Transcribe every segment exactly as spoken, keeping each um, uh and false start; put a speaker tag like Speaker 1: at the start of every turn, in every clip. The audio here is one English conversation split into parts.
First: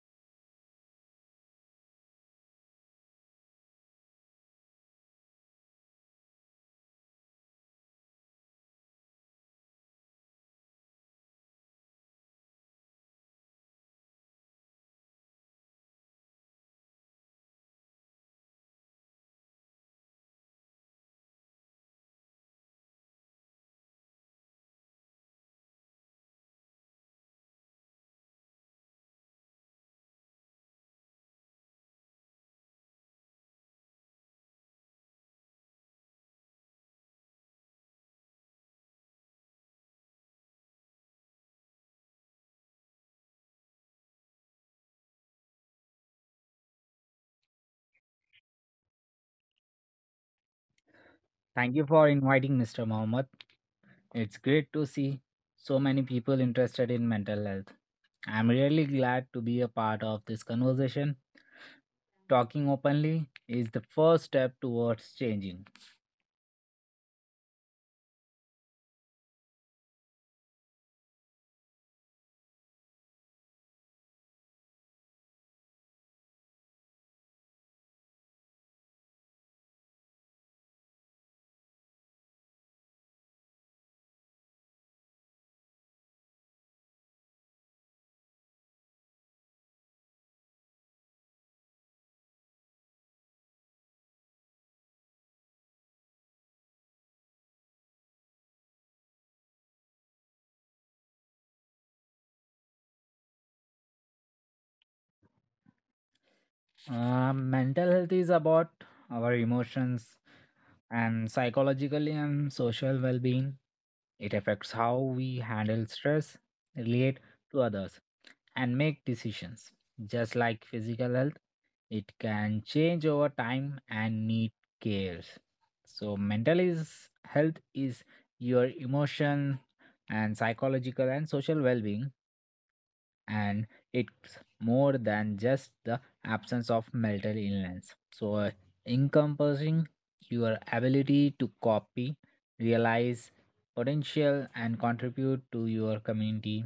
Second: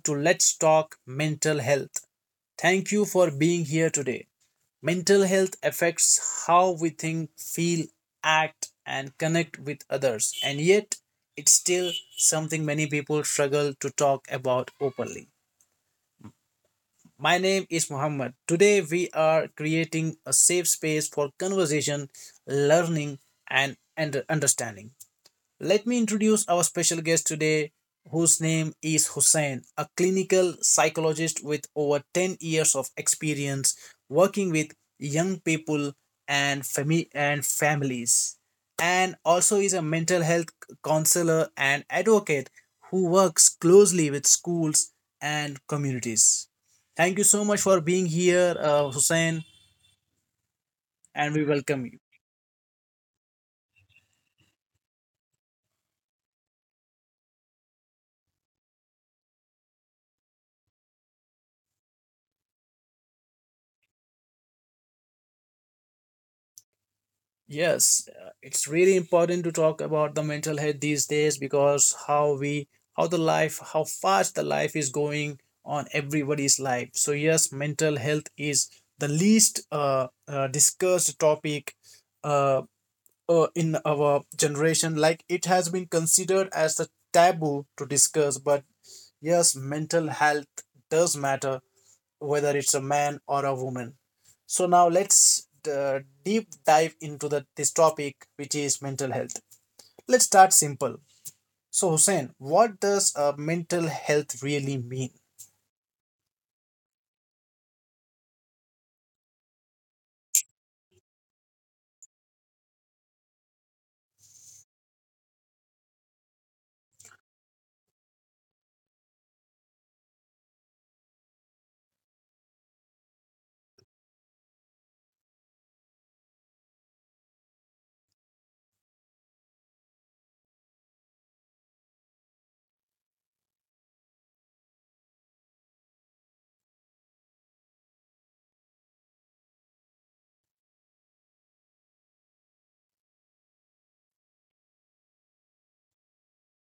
Speaker 1: to Let's Talk Mental Health. Thank you for being here today. Mental health affects how we think, feel, act, and connect with others, and yet it's still something many people struggle to talk about openly. My name is Muhammad. Today, we are creating a safe space for conversation, learning, and and understanding. Let me introduce our special guest today, whose name is Hussein, a clinical psychologist with over ten years of experience working with young people and, fami- and families, and also is a mental health counselor and advocate who works closely with schools and communities. Thank you so much for being here, uh, Hussein, and we
Speaker 2: Thank
Speaker 1: welcome
Speaker 2: you
Speaker 1: you.
Speaker 2: for inviting mister Mohammed. It's great to see so many people interested in mental health. I'm really glad to be a part of this conversation. Talking openly is the first step towards changing.
Speaker 1: Yes, uh, it's really important to talk about the mental health these days because how we, how the life, how fast the life is going on everybody's life. So, yes, mental health is the least uh, uh, discussed topic uh, uh, in our generation. Like it has been considered as a taboo to discuss, but yes, mental health does matter whether it's a man or a woman. So now let's uh, deep dive into the, this topic, which is mental health. Let's start simple. So, Hussein, what does uh, mental health really mean?
Speaker 2: Uh, mental health is about our emotions, and psychologically and social well being. It affects how we handle stress, relate to others, and make decisions. Just like physical health, it can change over time and need cares. So, mental is, health is your emotion and psychological and social well being, and it's more than just the absence of mental illness. So, uh, encompassing your ability to copy, realize potential, and contribute to your community,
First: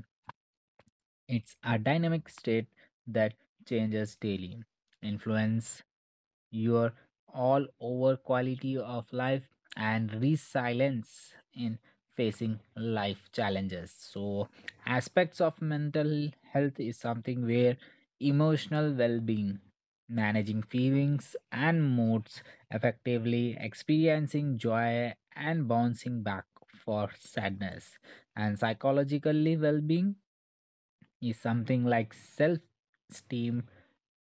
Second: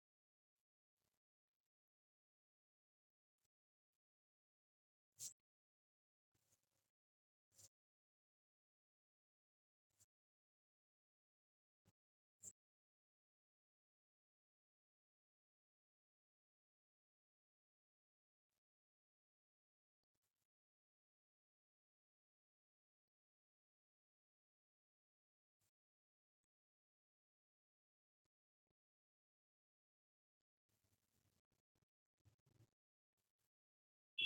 Speaker 2: it's a dynamic state that changes daily, influence your all over quality of life and resilience in facing life challenges. So, aspects of mental health is something where emotional well-being, managing feelings and moods effectively, experiencing joy and bouncing back for sadness, and psychologically well-being is something like self esteem,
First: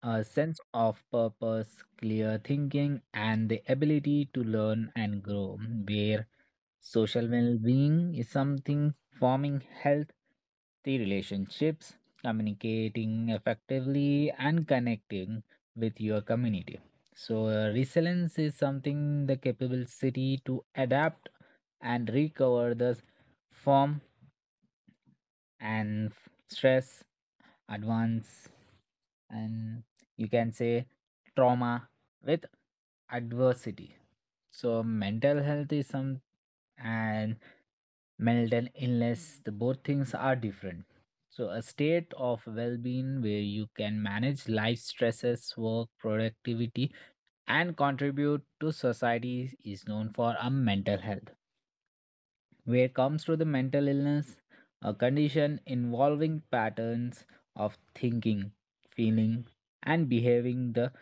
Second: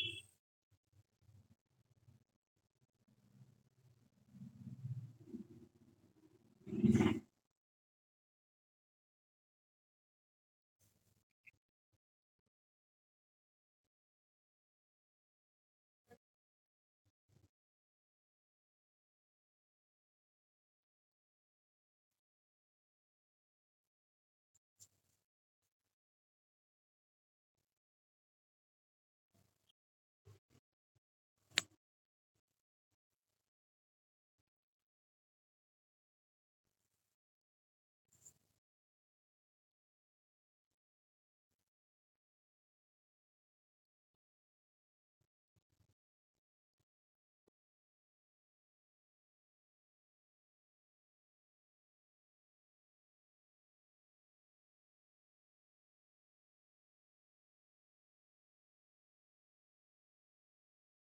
Speaker 2: a sense of purpose, clear thinking, and the ability to learn and grow, where social well being is something forming health, the relationships, communicating effectively, and connecting with your community. So, uh, resilience is something the capability to adapt and recover the form and stress advance and you can say trauma with adversity. So mental health is some, and mental illness, the both things are different. So a state of well-being where you can manage life stresses, work productivity, and contribute to society is known for a mental health. Where comes to the mental illness, a condition involving patterns of thinking, feeling, and behaving that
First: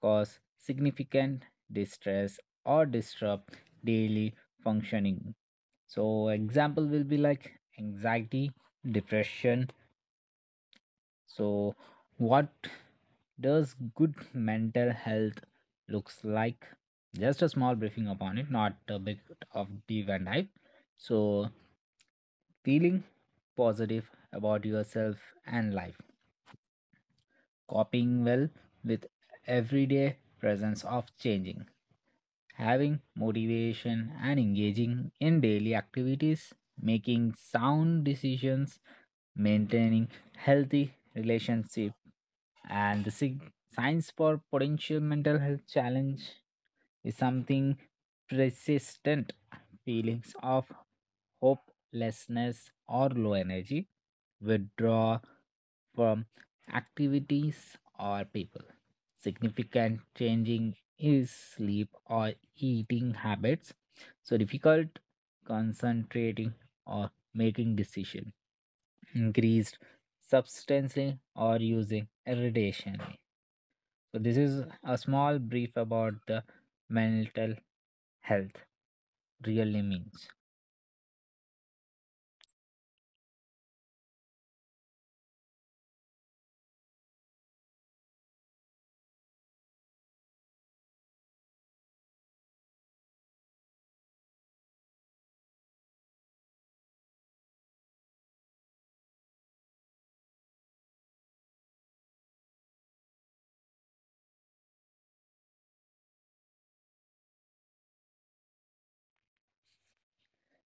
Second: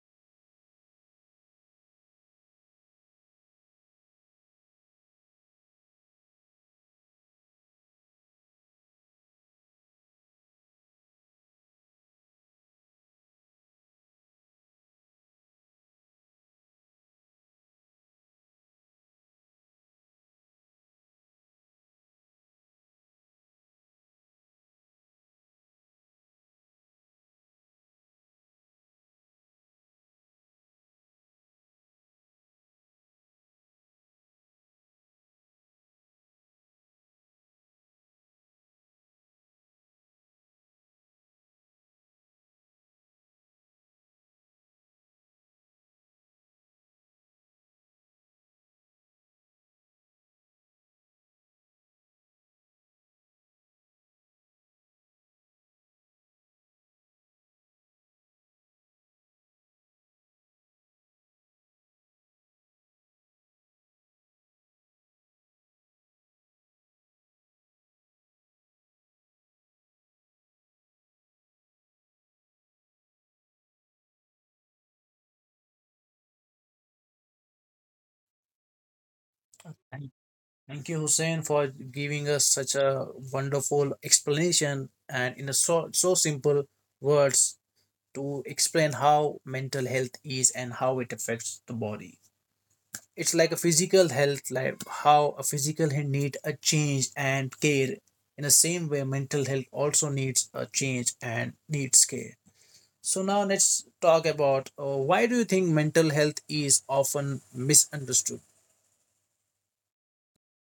Speaker 2: cause significant distress or disrupt daily functioning. So, example will be like anxiety, depression. So, what does good mental health looks like? Just a small briefing upon it, not a bit of deep and dive. So, feeling positive about yourself and life, coping well with everyday presence of changing, having motivation and engaging in daily activities, making sound decisions, maintaining healthy relationship, and the sig- signs for potential mental health challenge is something persistent feelings of hopelessness or low energy, withdrawal from activities or people. Significant changing is sleep or eating habits. So difficult concentrating or making decision. Increased substantially or using irritationally. So this is a small brief about the mental health really
Speaker 1: Thank
Speaker 2: means.
Speaker 1: thank you, Hussein, for giving us such a wonderful explanation and in a so, so simple words to explain how mental health is and how it affects the body. It's like a physical health, like how a physical health need a change and care. In the same way mental health also needs a change and needs care. So now let's talk about, uh, why do you think mental health is often misunderstood?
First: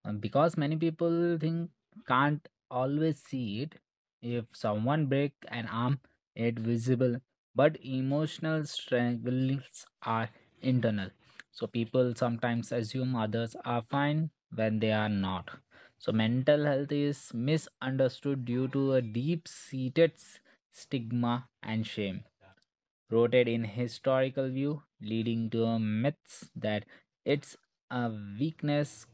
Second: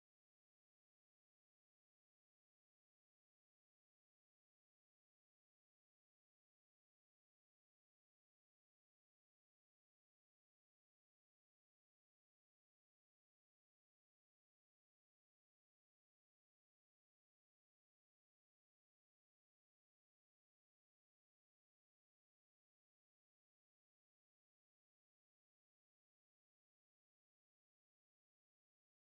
Speaker 2: Um, because many people think, can't always see it. If someone break an arm, it visible, but emotional struggles are internal, so people sometimes assume others are fine when they are not. So mental health is misunderstood due to a deep seated stigma and shame rooted in historical view, leading to a myths that it's a weakness,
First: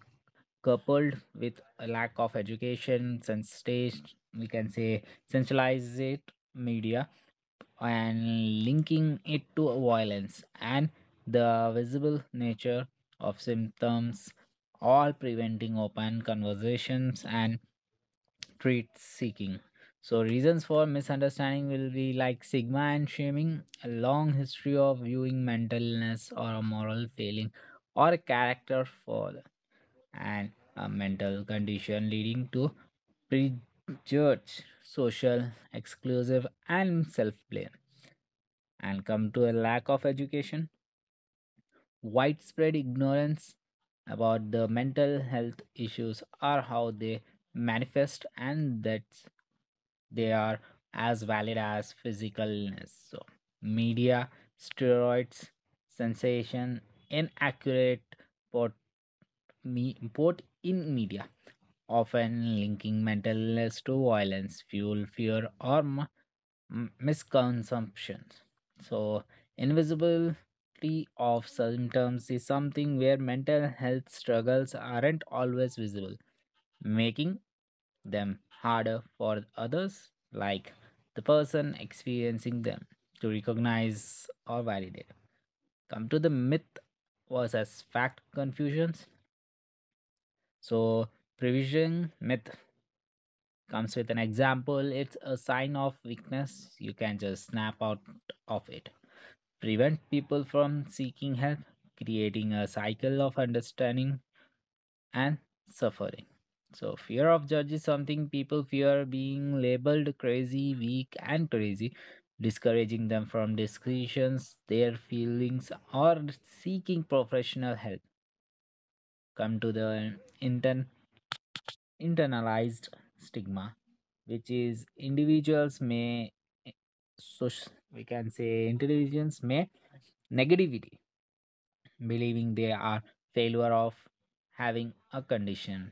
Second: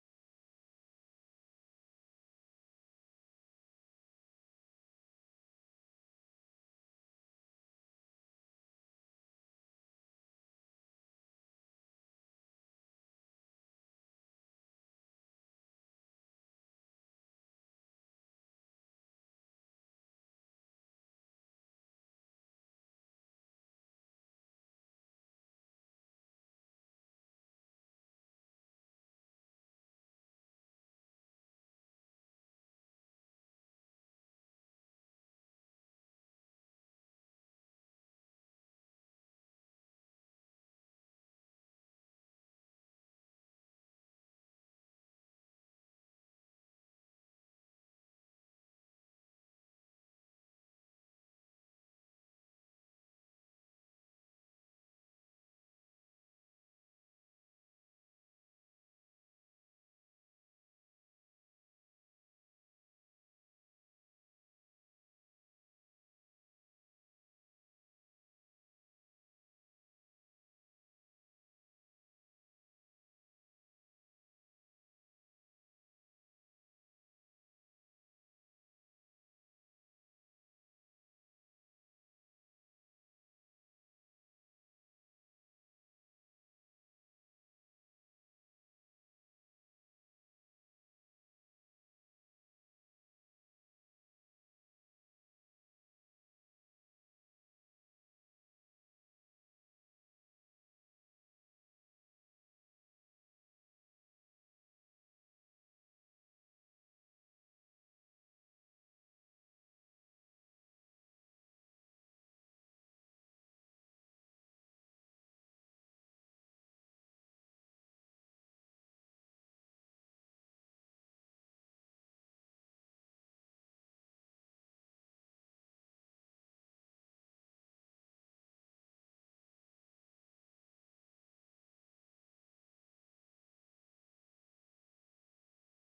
Speaker 2: coupled with a lack of education, sensitized, we can say centralized media, and linking it to violence and the visible nature of symptoms, all preventing open conversations and treat seeking. So, reasons for misunderstanding will be like stigma and shaming, a long history of viewing mental illness or a moral failing or a character flaw, and a mental condition leading to prejudged social exclusive and self-blame, and come to a lack of education, widespread ignorance about the mental health issues or how they manifest and that they are as valid as physical illness. So media steroids sensation inaccurate port me port in media often linking mental illness to violence, fuel, fear, or m- m- misconsumption. So, invisibility of symptoms is something where mental health struggles aren't always visible, making them harder for others, like the person experiencing them, to recognize or validate. Come to the myth versus fact confusions. So, prevision myth comes with an example, it's a sign of weakness. You can just snap out of it. Prevent people from seeking help, creating a cycle of understanding and suffering. So, fear of judge is something people fear being labeled crazy, weak, and crazy, discouraging them from discussions, their feelings, or seeking professional help. Come to the internal internalized stigma, which is individuals may, so we can say intelligence may negativity, believing they are failure of having a condition,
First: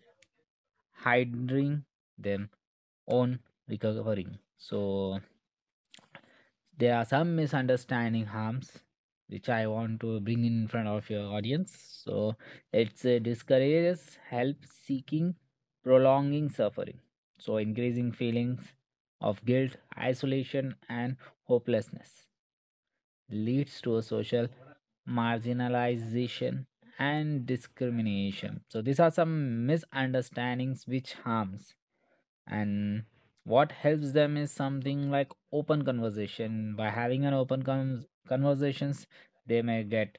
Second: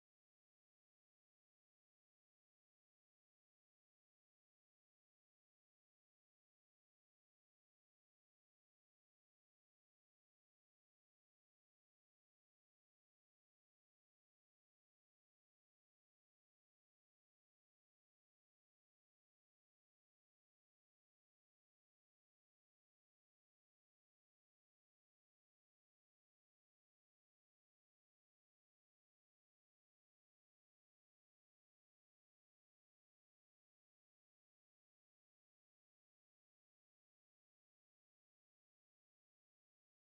Speaker 2: hiding them own recovering. So there are some misunderstanding harms which I want to bring in front of your audience. So it's uh, discourages help seeking, prolonging suffering. So increasing feelings of guilt, isolation, and hopelessness leads to a social marginalization and discrimination. So these are some misunderstandings which harms, and what helps them is something like open conversation. By having an open con- conversations, they may get,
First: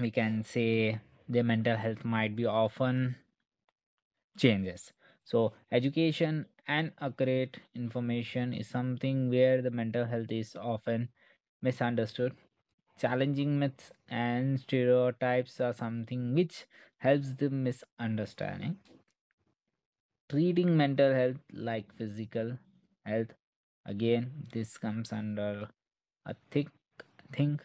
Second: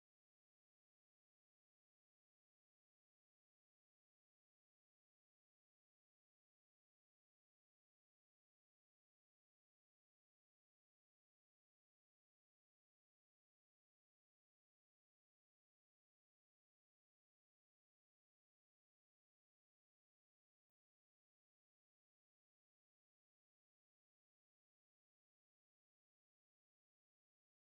Speaker 2: we can say, their mental health might be often changes. So education and accurate information is something where the mental health is often misunderstood. Challenging myths and stereotypes are something which helps the misunderstanding. Treating mental health like physical health, again, this comes under a thick think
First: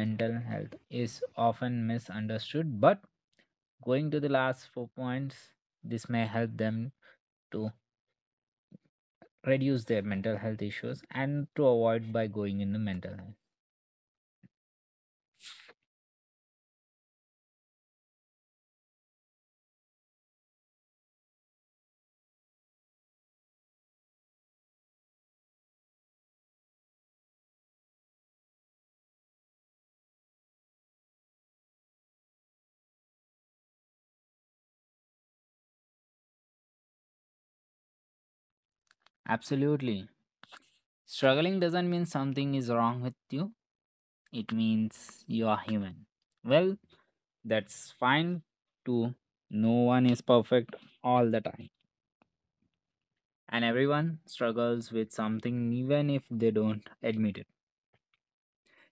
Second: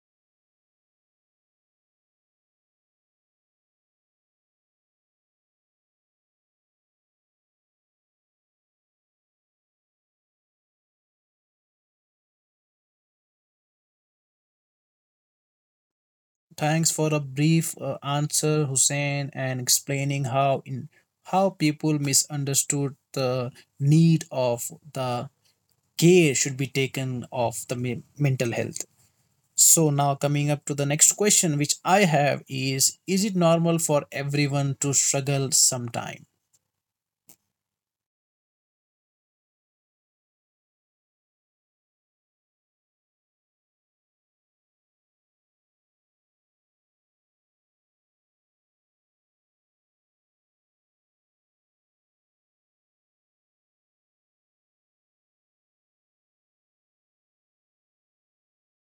Speaker 2: mental health is often misunderstood, but going to the last four points, this may help them to reduce their mental health issues and to avoid by going into mental health.
Speaker 1: Thanks for a brief uh, answer, Hussein, and explaining how in how people misunderstood the need of the care should be taken of the me- mental health. So now coming up to the next question which I have is is it normal for everyone to struggle sometime?
Speaker 2: Absolutely, struggling doesn't mean something is wrong with you. It means you are human. Well, that's fine too. No one is perfect all the time. And everyone struggles with something even if they don't admit it.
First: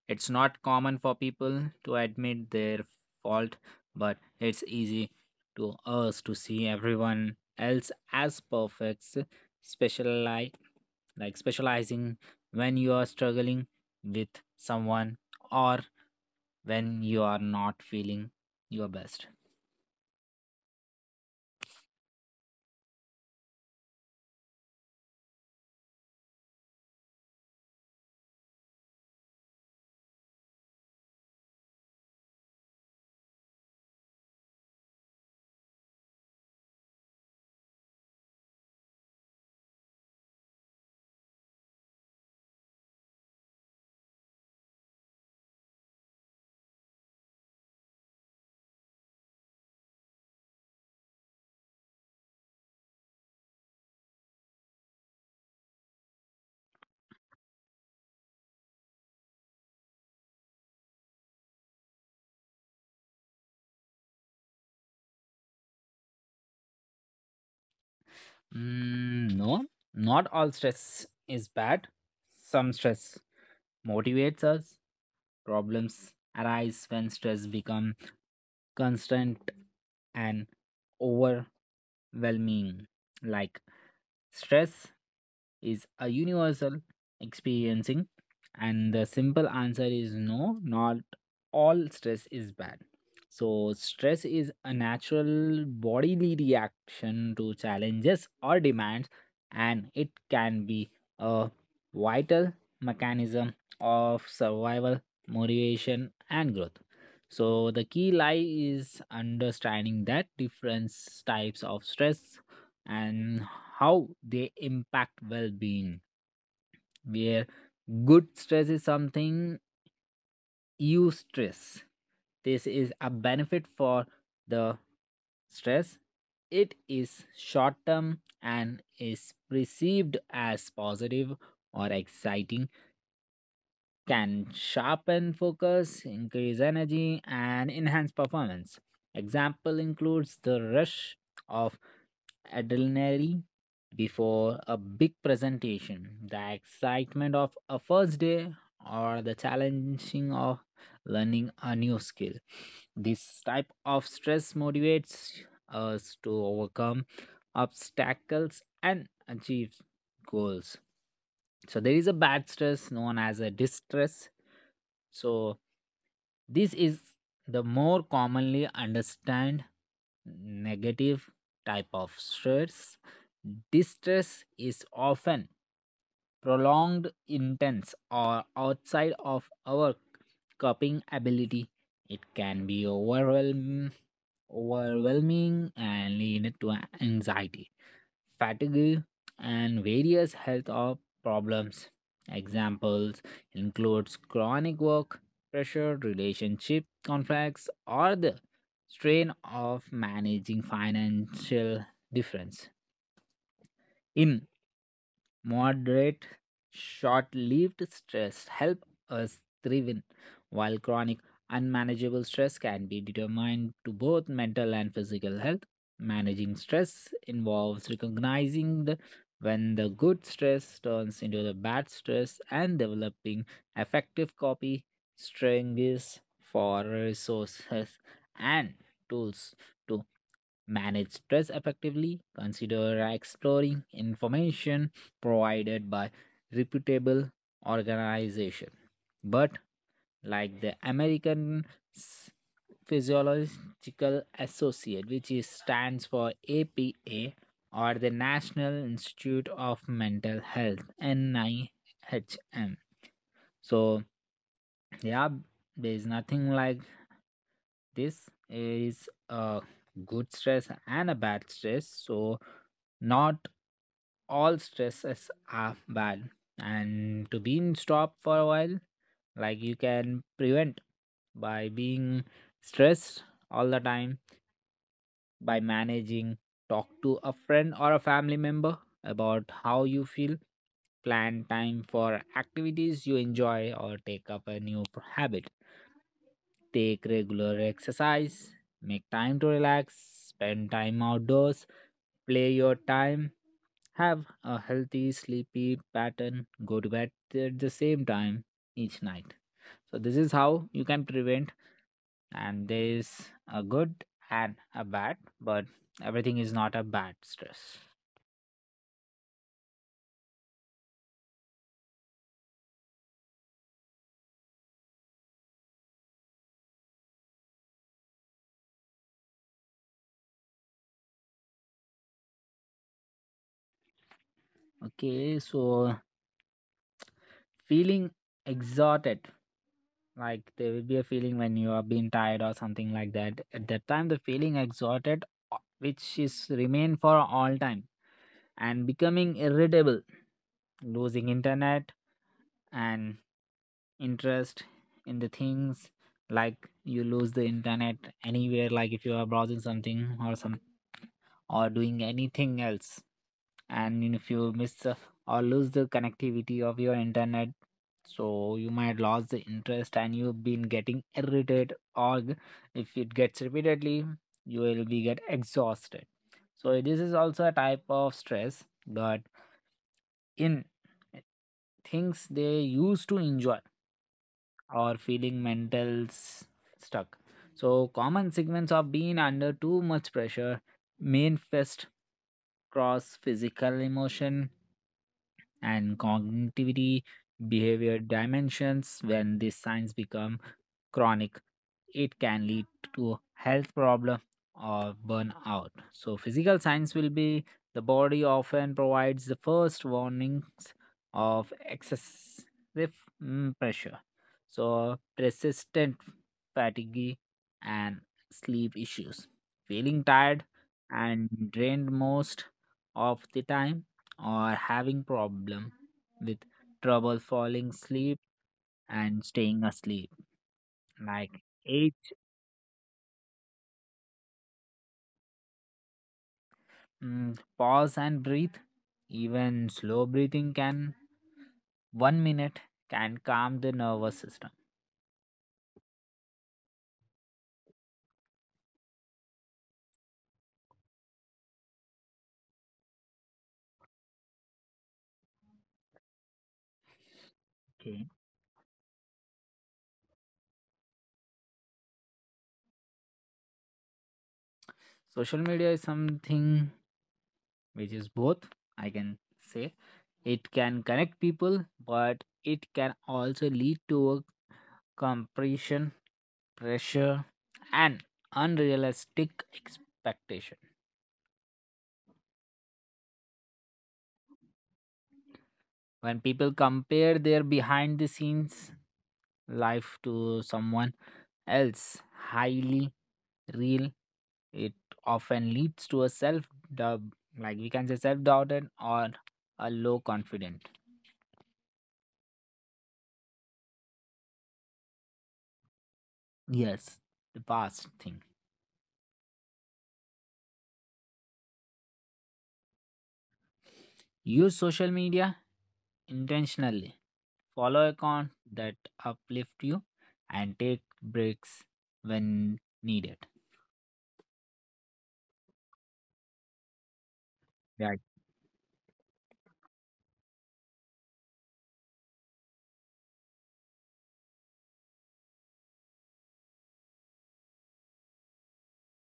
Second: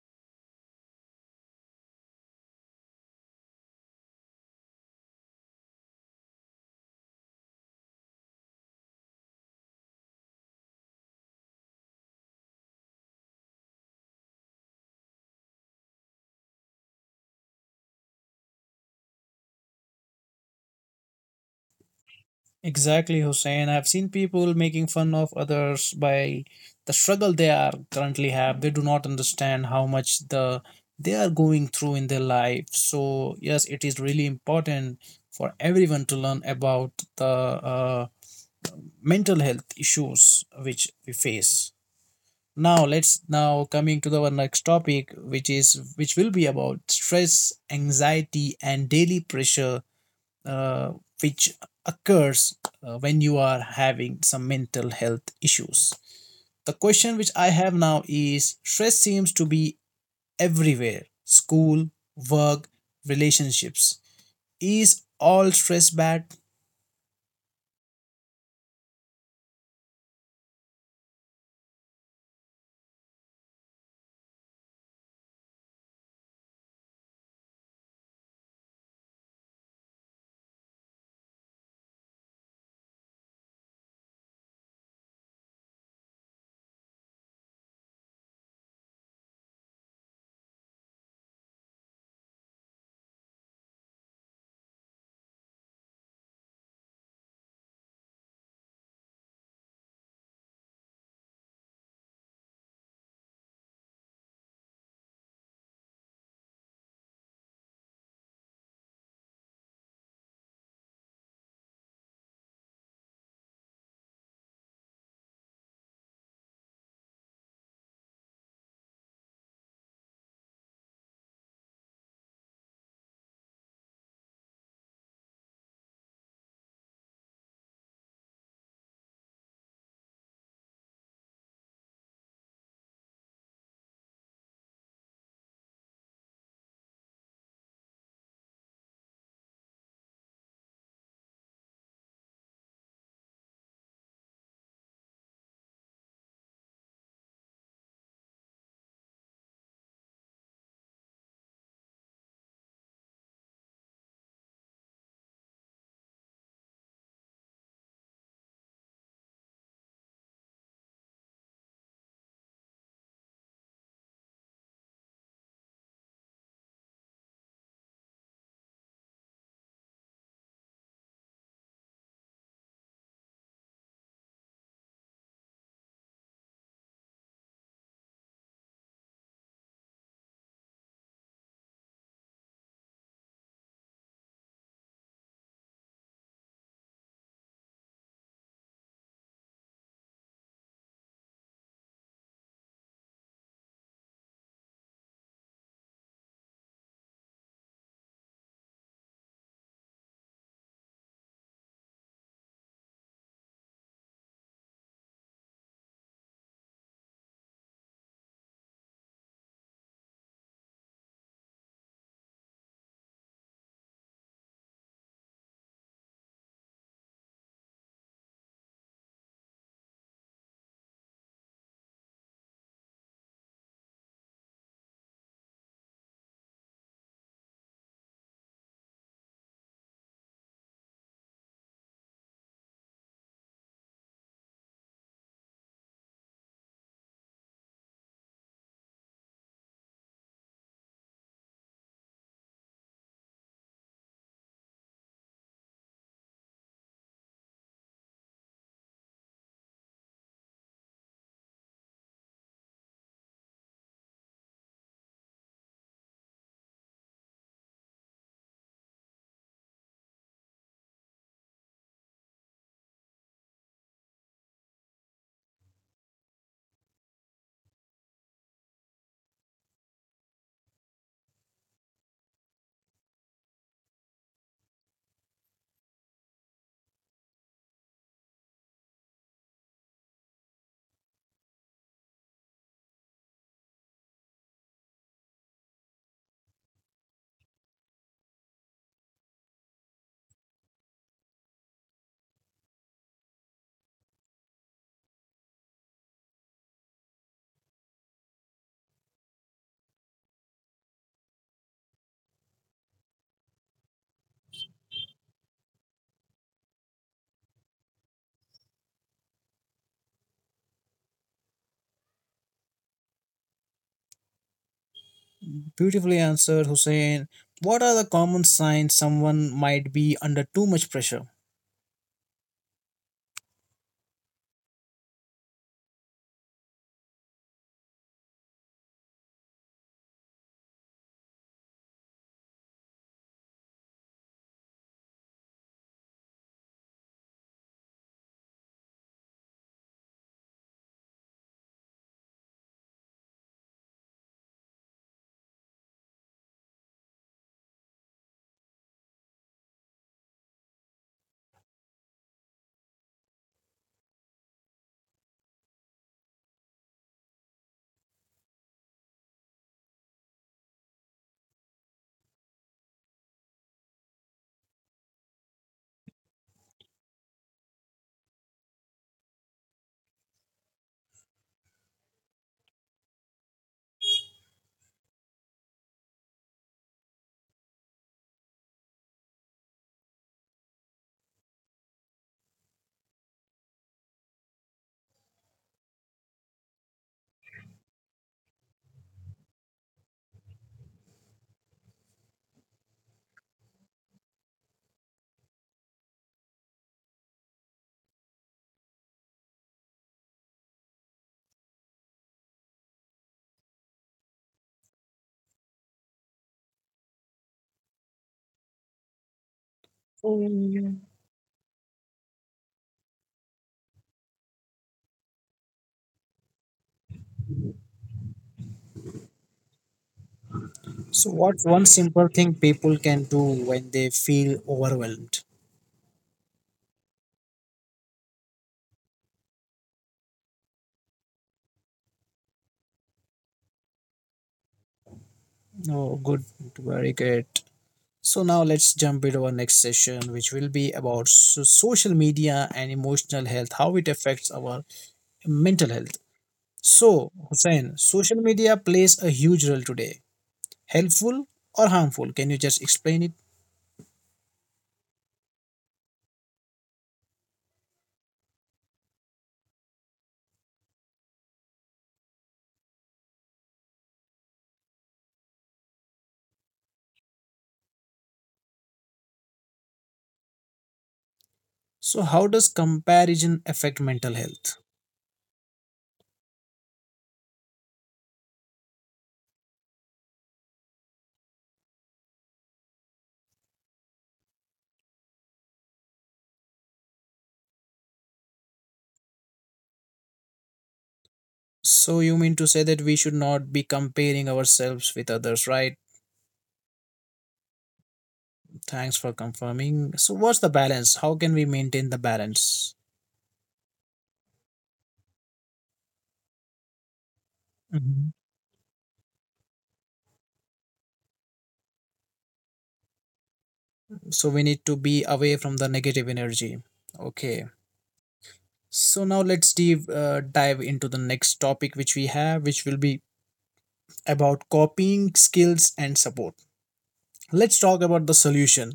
Speaker 2: It's not common for people to admit their fault, but it's easy to us to see everyone else as perfect, speciali- like specializing when you are struggling with someone or when you are not feeling your best.
Speaker 1: Exactly, Hussein. I've seen people making fun of others by the struggle they are currently have. They do not understand how much the they are going through in their life. So yes, it is really important for everyone to learn about the uh, mental health issues which we face. Now let's now coming to the our next topic, which is which will be about stress, anxiety, and daily pressure, uh, which occurs uh, when you are having some mental health issues. The question which I have now is: stress seems to be everywhere. School, work, relationships. Is all stress bad?
Speaker 2: Mm, no, not all stress is bad. Some stress motivates us. Problems arise when stress becomes constant and overwhelming, like, stress is a universal experiencing and the simple answer is no, not all stress is bad. So stress is a natural bodily reaction to challenges or demands and it can be a vital mechanism of survival, motivation, and growth. So the key lie is understanding that different types of stress and how they impact well-being, where good stress is something, you stress, this is a benefit for the stress. It is short term and is perceived as positive or exciting, can sharpen focus, increase energy, and enhance performance. Example includes the rush of adrenaline before a big presentation, the excitement of a first day, or the challenging of learning a new skill. This type of stress motivates us to overcome obstacles and achieve goals. So there is a bad stress known as a distress. So this is the more commonly understood negative type of stress. Distress is often prolonged, intense, or outside of our coping ability. It can be overwhelm- overwhelming and lead to anxiety, fatigue, and various health or problems. Examples includes chronic work, pressure, relationship conflicts, or the strain of managing financial difference. In moderate, short lived stress help us thrive, while chronic, unmanageable stress can be determined to both mental and physical health. Managing stress involves recognizing the, when the good stress turns into the bad stress, and developing effective copy strategies for resources and tools to manage stress effectively. Consider uh, exploring information provided by reputable organization. But like the American S- Physiological Associate, which is, stands for A P A, or the National Institute of Mental Health, N I H M. So yeah, there's nothing like this is a good stress and a bad stress. So, not all stresses are bad. And to being stop for a while, like you can prevent by being stressed all the time by managing, talk to a friend or a family member about how you feel, plan time for activities you enjoy or take up a new p- habit, take regular exercise, make time to relax, spend time outdoors, play your time, have a healthy sleepy pattern, go to bed at the same time each night. So this is how you can prevent, and there is a good and a bad, but everything is not a bad stress.
Speaker 1: Beautifully answered, Hussein. What are the common signs someone might be under too much pressure?
Speaker 2: Okay, so feeling exhausted, like there will be a feeling when you are being tired or something like that. At that time, the feeling exhausted, uh, which is remain for all time, and becoming irritable, losing internet and interest in the things, like you lose the internet anywhere, like if you are browsing something or some or doing anything else, and if you miss uh, or lose the connectivity of your internet, so you might lose the interest and you've been getting irritated or g-, if it gets repeatedly you will be get exhausted. So this is also a type of stress but in things they used to enjoy or feeling mental s- stuck. So common segments of being under too much pressure manifest cross physical emotion and cognitivity behavior dimensions. When these signs become chronic, it can lead to health problem or burnout. So physical signs will be the body often provides the first warnings of excessive mm, pressure. So persistent fatigue and sleep issues, feeling tired and drained most of the time, or having problem with trouble falling asleep and staying asleep
Speaker 1: So,
Speaker 2: like
Speaker 1: what's one
Speaker 2: eight.
Speaker 1: simple thing people can do when they feel overwhelmed?
Speaker 2: Mm, pause and breathe. Even slow breathing can one minute can calm the nervous system.
Speaker 1: Oh, good, very good. So, now let's jump into our next session, which will be about so- social media and emotional health, how it affects our mental health. So, Hussein,
Speaker 2: Okay.
Speaker 1: social media plays a huge role today. Helpful or harmful? Can you just explain it?
Speaker 2: Social media is something which is both. I can say it can connect people, but it can also lead to a compression, pressure, and unrealistic expectation.
Speaker 1: So, how does comparison affect mental health?
Speaker 2: When people compare their behind the scenes life to someone else highly real, it often leads to a self doubt, like we can say self doubted or a low confident.
Speaker 1: So you mean to say that we should not be comparing ourselves with others, right?
Speaker 2: Yes, the past thing.
Speaker 1: Thanks for confirming. So what's the balance? How can we maintain the balance?
Speaker 2: Use social media intentionally, follow account
Speaker 1: Mhm.
Speaker 2: that uplift you, and take breaks when needed.
Speaker 1: So we need to be away from the negative energy. Okay. So now let's dive uh, dive into the next topic which we have, which will be about copying skills and support. Let's talk about the solution.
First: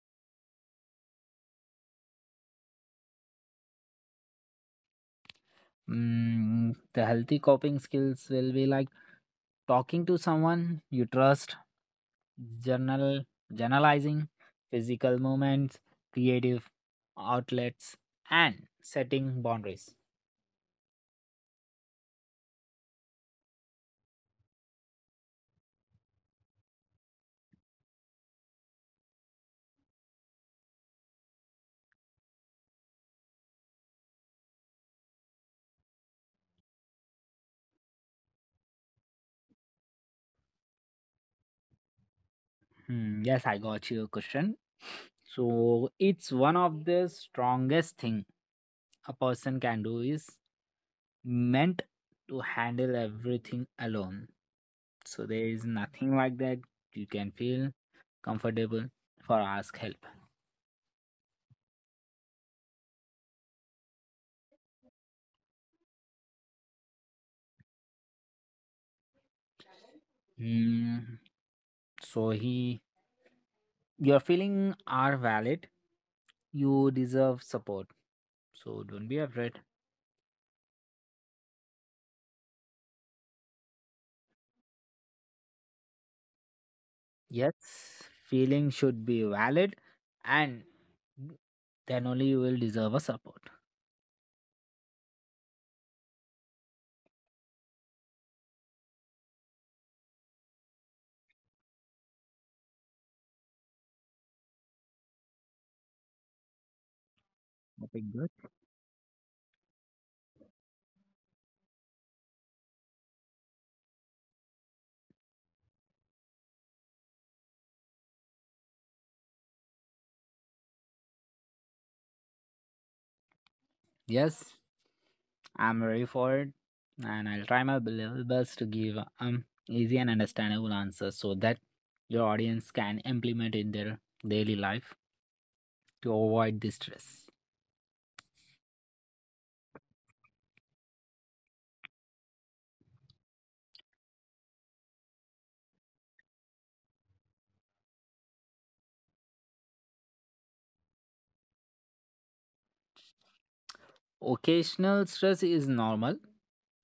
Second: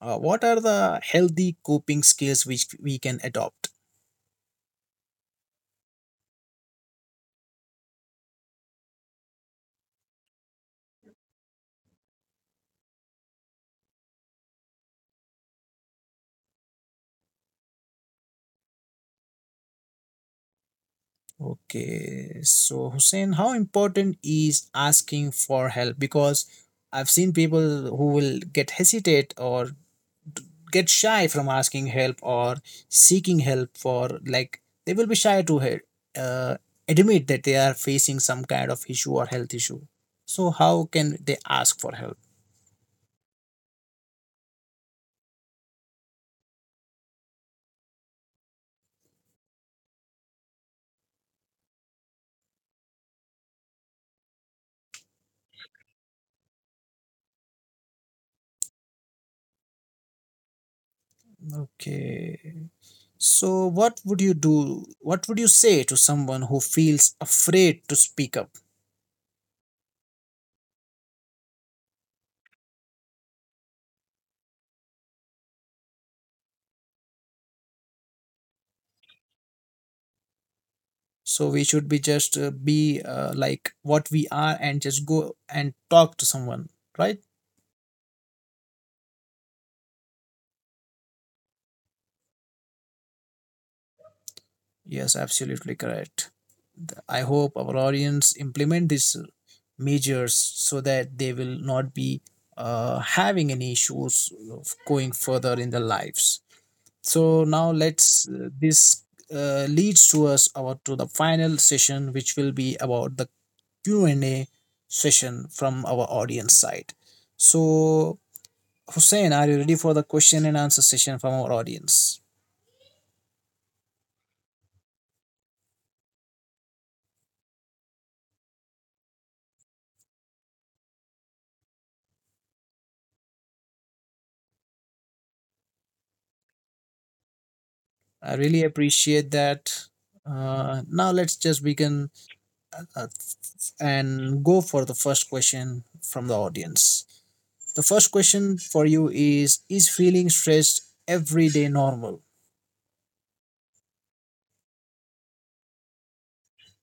Speaker 1: Uh, what are the healthy coping skills which we can adopt?
Speaker 2: Mm, the healthy coping skills will be like talking to someone you trust, journal, journalizing, physical movements, creative outlets, and setting boundaries.
Speaker 1: Okay, so Hussein, how important is asking for help? Because I've seen people who will get hesitate or get shy from asking help or seeking help, for like they will be shy to he- uh, admit that they are facing some kind of issue or health issue. So how can they ask for help?
Speaker 2: Hmm, yes, I got your question. So it's one of the strongest thing a person can do is meant to handle everything alone. So there is nothing like that. You can feel comfortable for ask help.
Speaker 1: Okay. So what would you do? What would you say to someone who feels afraid to speak up?
Speaker 2: Hmm. So he, your feeling are valid, you deserve support, so don't be afraid.
Speaker 1: So we should be just uh, be uh, like what we are and just go and talk to someone, right?
Speaker 2: Yes, feeling should be valid, and then only you will deserve a support.
Speaker 1: Yes, absolutely correct. I hope our audience implement these measures so that they will not be uh, having any issues of going further in their lives. So now
Speaker 2: Nothing good.
Speaker 1: let's uh, this uh, leads to us our to the final session which will be about the Q&A session from our audience side. So Hussein, are you ready for the question and answer session from our audience?
Speaker 2: Yes, I'm ready for it, and I'll try my level best to give um easy and understandable answers so that your audience can implement in their daily life to avoid the stress.
Speaker 1: I really appreciate that. Uh, now let's just begin uh, and go for the first question from the audience. The first question for you is Is feeling stressed every day normal?
Speaker 2: Occasional stress is normal,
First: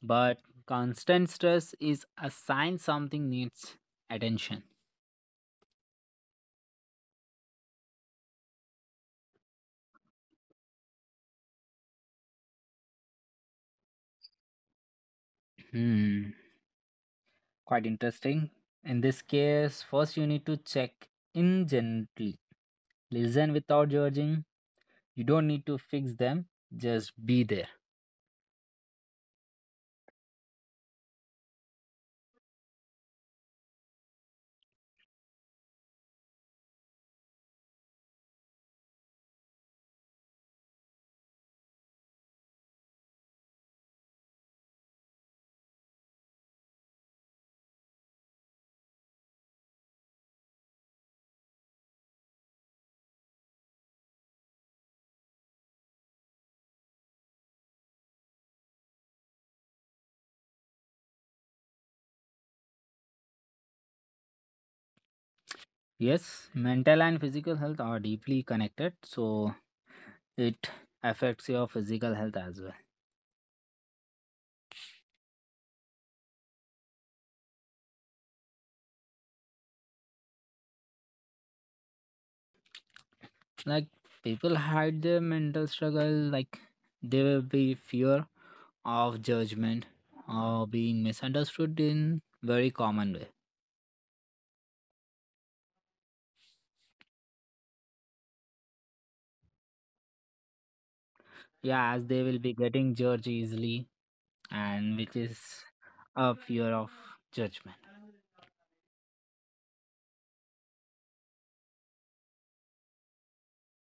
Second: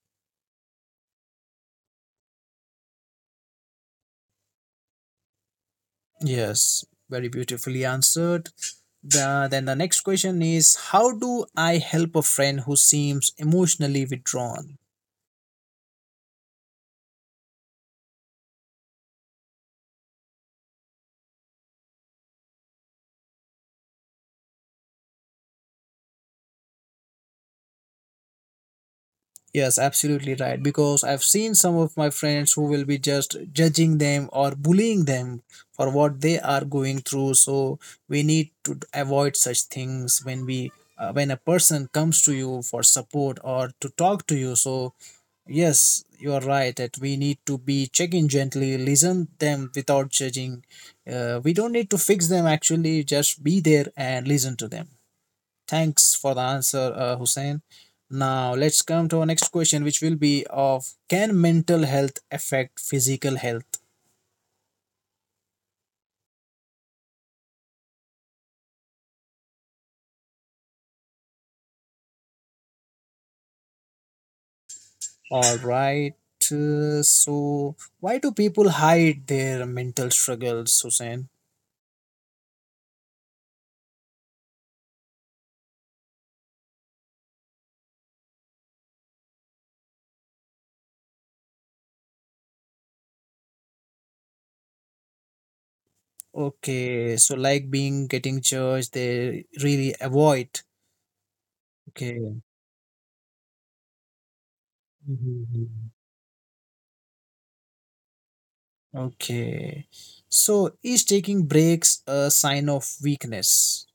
Speaker 2: but constant stress is a sign something needs attention.
Speaker 1: Yes, very beautifully answered. The, then the next question is, how do I help a friend who seems emotionally withdrawn?
Speaker 2: Hmm, quite interesting. In this case, first you need to check in gently. Listen without judging. You don't need to fix them, just be there.
Speaker 1: Yes, absolutely right. Because I've seen some of my friends who will be just judging them or bullying them for what they are going through. So we need to d- avoid such things when we, uh, when a person comes to you for support or to talk to you. So yes, you are right that we need to be checking gently, listen them without judging. Uh, we don't need to fix them actually. Just be there and listen to them. Thanks for the answer, uh, Hussein. Now let's come to our next question, which will be of, can mental health affect physical health?
Speaker 2: Yes, mental and physical health are deeply connected, so it affects your physical health as well.
Speaker 1: All right. Uh, so why do people hide their mental struggles, Hussein?
Speaker 2: Like people hide their mental struggle, like there will be fear of judgment or being misunderstood in very common way.
Speaker 1: Okay, so like being getting judged, they really avoid.
Speaker 2: Yeah, as they
Speaker 1: Okay.
Speaker 2: will be getting judged easily. And which is
Speaker 1: Mhm.
Speaker 2: a fear of judgment.
Speaker 1: Okay. So is taking breaks a sign of weakness?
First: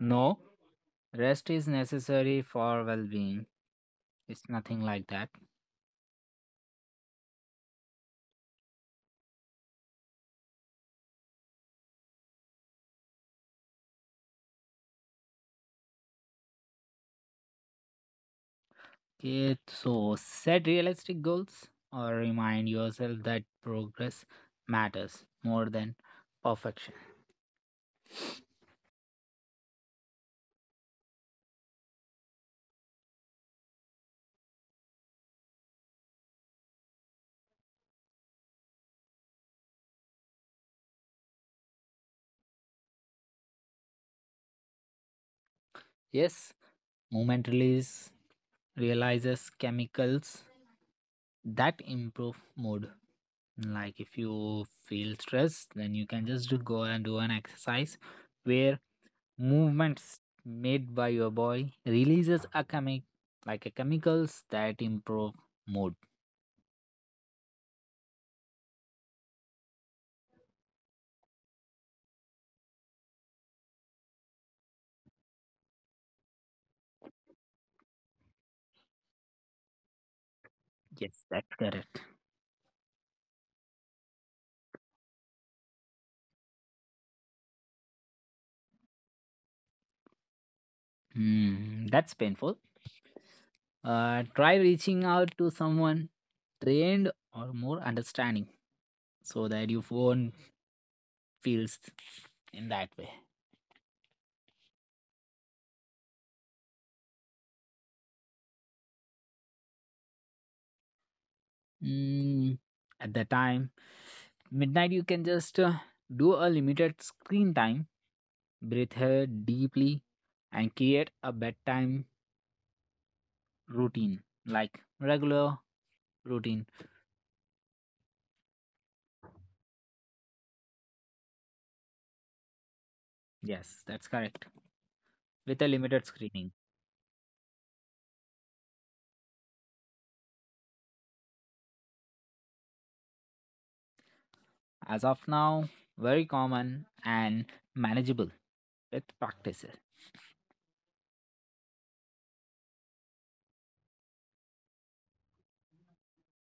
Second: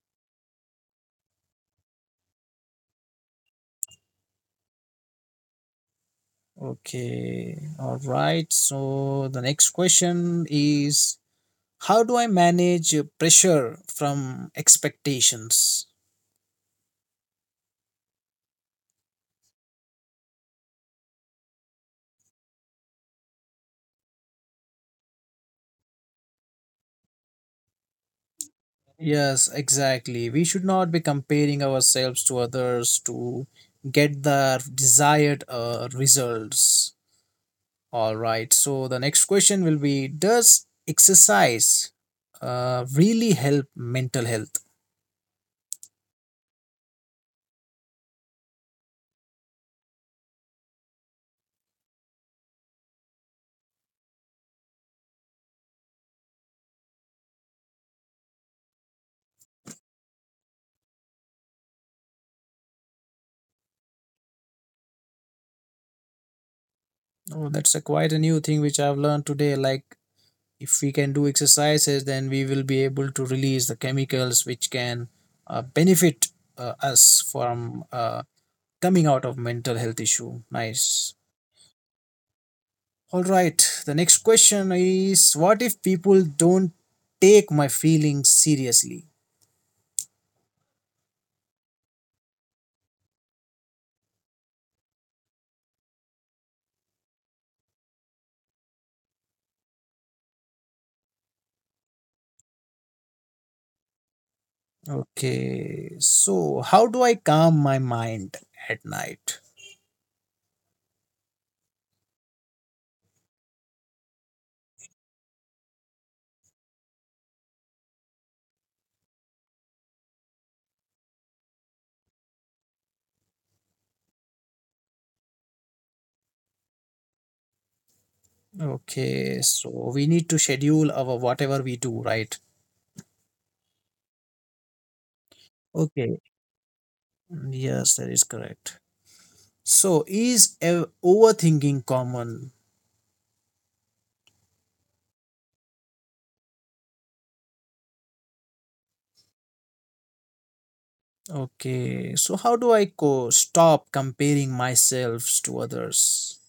Speaker 2: No, rest is necessary for well-being. It's nothing like that.
Speaker 1: Okay, all right. So the next question is, how do I manage uh, pressure from expectations?
Speaker 2: Okay, so set realistic goals or remind yourself that progress matters more than perfection.
Speaker 1: Yes, exactly. We should not be comparing ourselves to others to get the desired uh, results. All right. So the next question will be, does exercise uh, really help mental health?
Speaker 2: Yes, movement release realizes chemicals that improve mood. Like if you feel stressed, then you can just do- go and do an exercise where movements made by your body releases a chemi- like a chemicals that improve mood.
Speaker 1: Oh, that's a quite a new thing which I've learned today. Like if we can do exercises then we will be able to release the chemicals which can uh, benefit uh, us from uh, coming out of mental health issue. Nice.
Speaker 2: Yes, that's correct.
Speaker 1: All right, the next question is, what if people don't take my feelings seriously?
Speaker 2: Hmm, that's painful. Uh, try reaching out to someone trained or more understanding so that you won't feel s- in that way.
Speaker 1: Okay, so how do I calm my mind at night?
Speaker 2: Mm, at the time, midnight you can just uh, do a limited screen time, breathe her deeply, and create a bedtime routine, like regular routine.
Speaker 1: Okay, so we need to schedule our whatever we do, right?
Speaker 2: Yes, that's correct. With a limited
Speaker 1: Okay,
Speaker 2: screening.
Speaker 1: yes, that is correct. So, is ev- overthinking common?
Speaker 2: As of now, very common and manageable with practices.
Speaker 1: Okay, so how do I co- stop comparing myself to others?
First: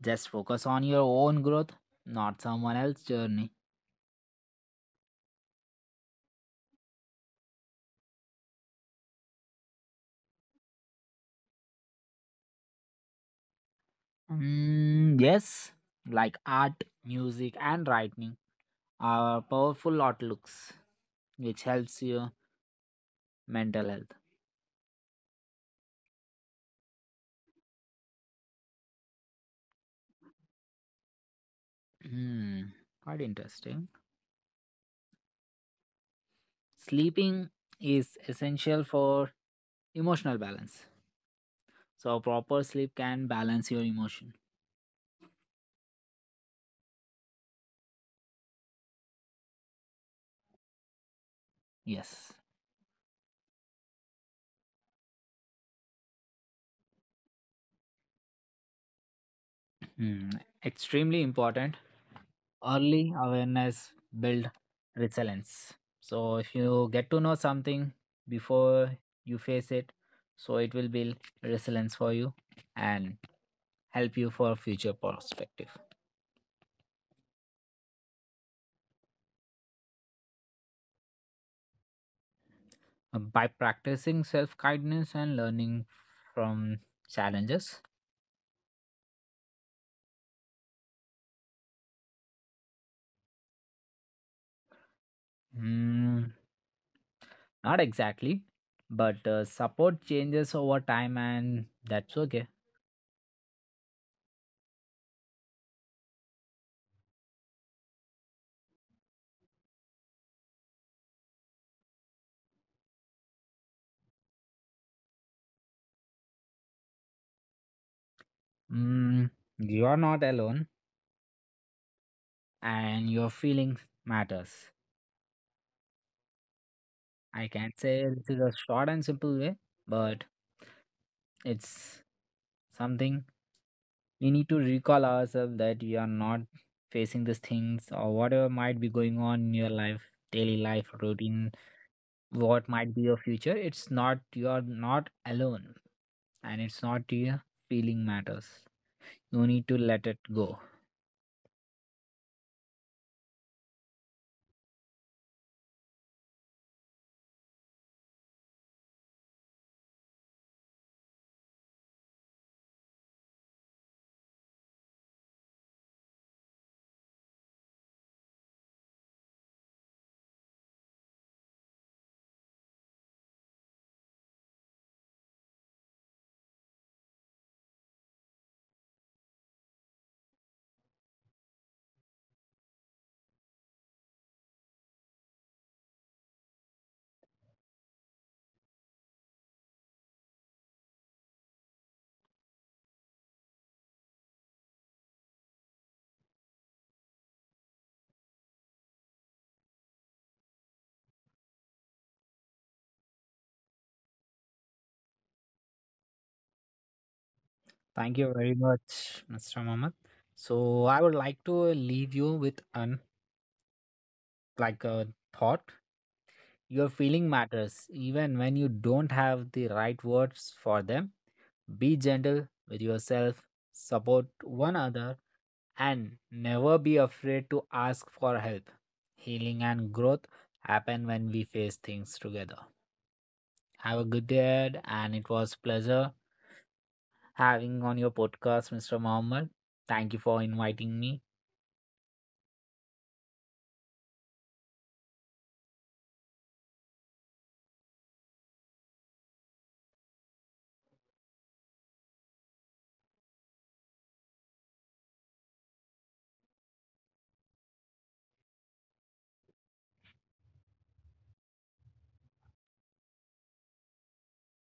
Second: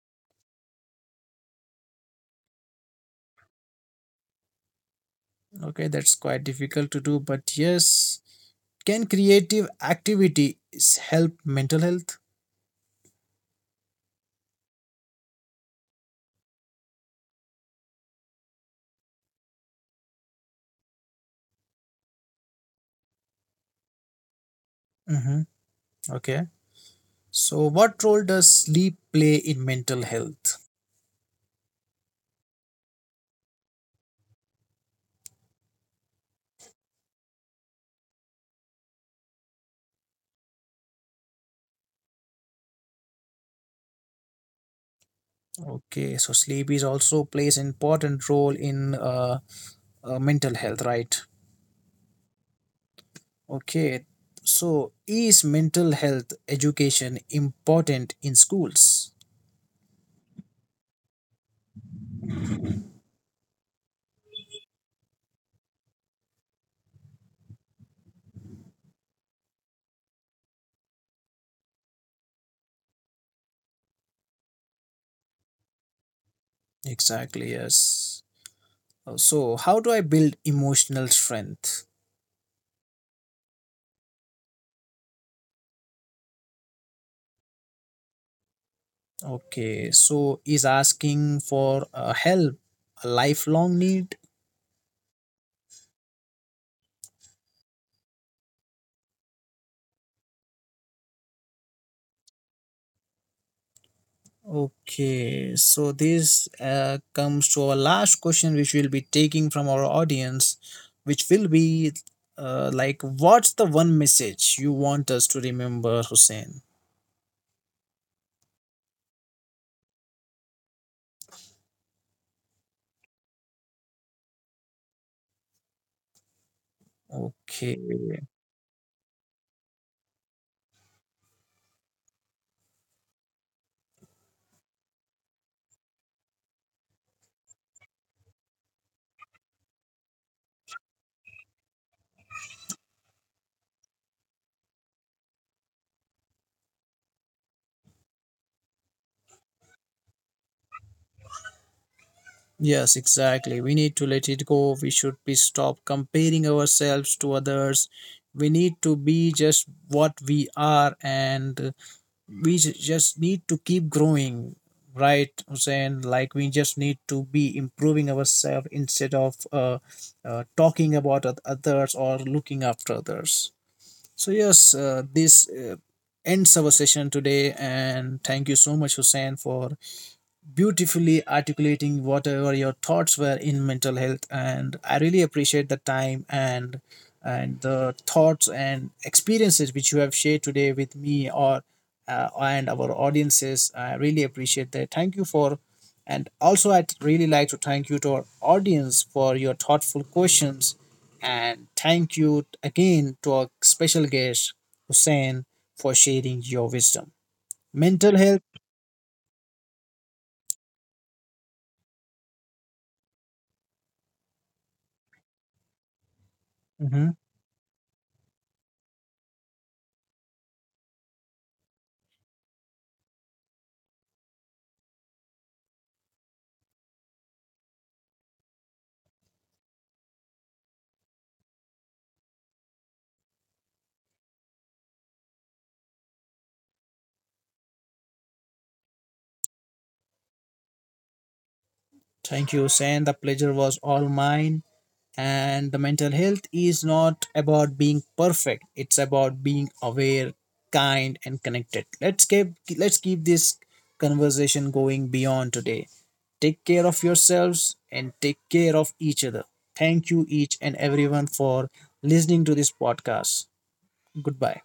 Speaker 2: Just focus on your own growth, not someone else's journey.
Speaker 1: Okay, that's quite difficult to do, but yes, can creative activities help mental health?
Speaker 2: Mm, yes, like art, music, and writing are powerful outlooks which helps your mental health.
Speaker 1: Mm-hmm. Okay, so what role does sleep play in mental health?
Speaker 2: Hmm, quite interesting. Sleeping is essential for emotional balance. So, proper sleep can balance your emotion.
Speaker 1: Okay, so sleep is also plays an important role in, uh, uh, mental health, right?
Speaker 2: Yes.
Speaker 1: Okay, so is mental health education important in schools?
Speaker 2: Hmm, Extremely important. Early awareness build resilience. So, if you get to know something before you face it, so it will build resilience for you and help you for future perspective.
Speaker 1: Exactly, yes. Uh, so how do I build emotional strength?
Speaker 2: Uh, By practicing self kindness and learning from challenges.
Speaker 1: Okay, so is asking for uh, help a lifelong need?
Speaker 2: hmm, Not exactly, but uh, support changes over time, and that's okay.
Speaker 1: Okay, so this uh, comes to our last question, which we'll be taking from our audience, which will be, uh, like, what's the one message you want us to remember, Hussein?
Speaker 2: Mm, you are not alone, and your feelings matters. I can
Speaker 1: Okay.
Speaker 2: say this is a short and simple way, but it's something we need to recall ourselves that we are not facing these things or whatever might be going on in your life, daily life routine, what might be your future. It's not, you are not alone, and it's not your feeling matters. No need to let it go.
Speaker 1: Yes, exactly. We need to let it go. We should be stop comparing ourselves to others. We need to be just what we are, and we ju- just need to keep growing, right, Hussein? Like we just need to be improving ourselves instead of uh, uh, talking about oth- others or looking after others. So yes, uh, this uh, ends our session today, and thank you so much, Hussein, for beautifully articulating whatever your thoughts were in mental health. And I really appreciate the time and and the thoughts and experiences which you have shared today with me or, uh, and our audiences. I really appreciate that. Thank you for, and also I'd really like to thank you to our audience for your thoughtful questions, and thank you again to our special guest Hussein for sharing your wisdom
Speaker 2: Thank
Speaker 1: mental
Speaker 2: you
Speaker 1: health.
Speaker 2: very much, mister Mohammed. So I would like to leave you with an like a thought. Your
Speaker 1: Mhm.
Speaker 2: feeling matters even when you don't have the right words for them. Be gentle with yourself, support one another, and never be afraid to ask for help. Healing and growth happen when we face things together. Have a good day ahead, and it was pleasure having on your podcast, mister Mohammed. Thank you for inviting me.
Speaker 1: Thank you, Sen. The pleasure was all mine. And the mental health is not about being perfect. It's about being aware, kind, and connected. Let's keep let's keep this conversation going beyond today. Take care of yourselves and take care of each other. Thank you each and everyone for listening to this podcast. Goodbye.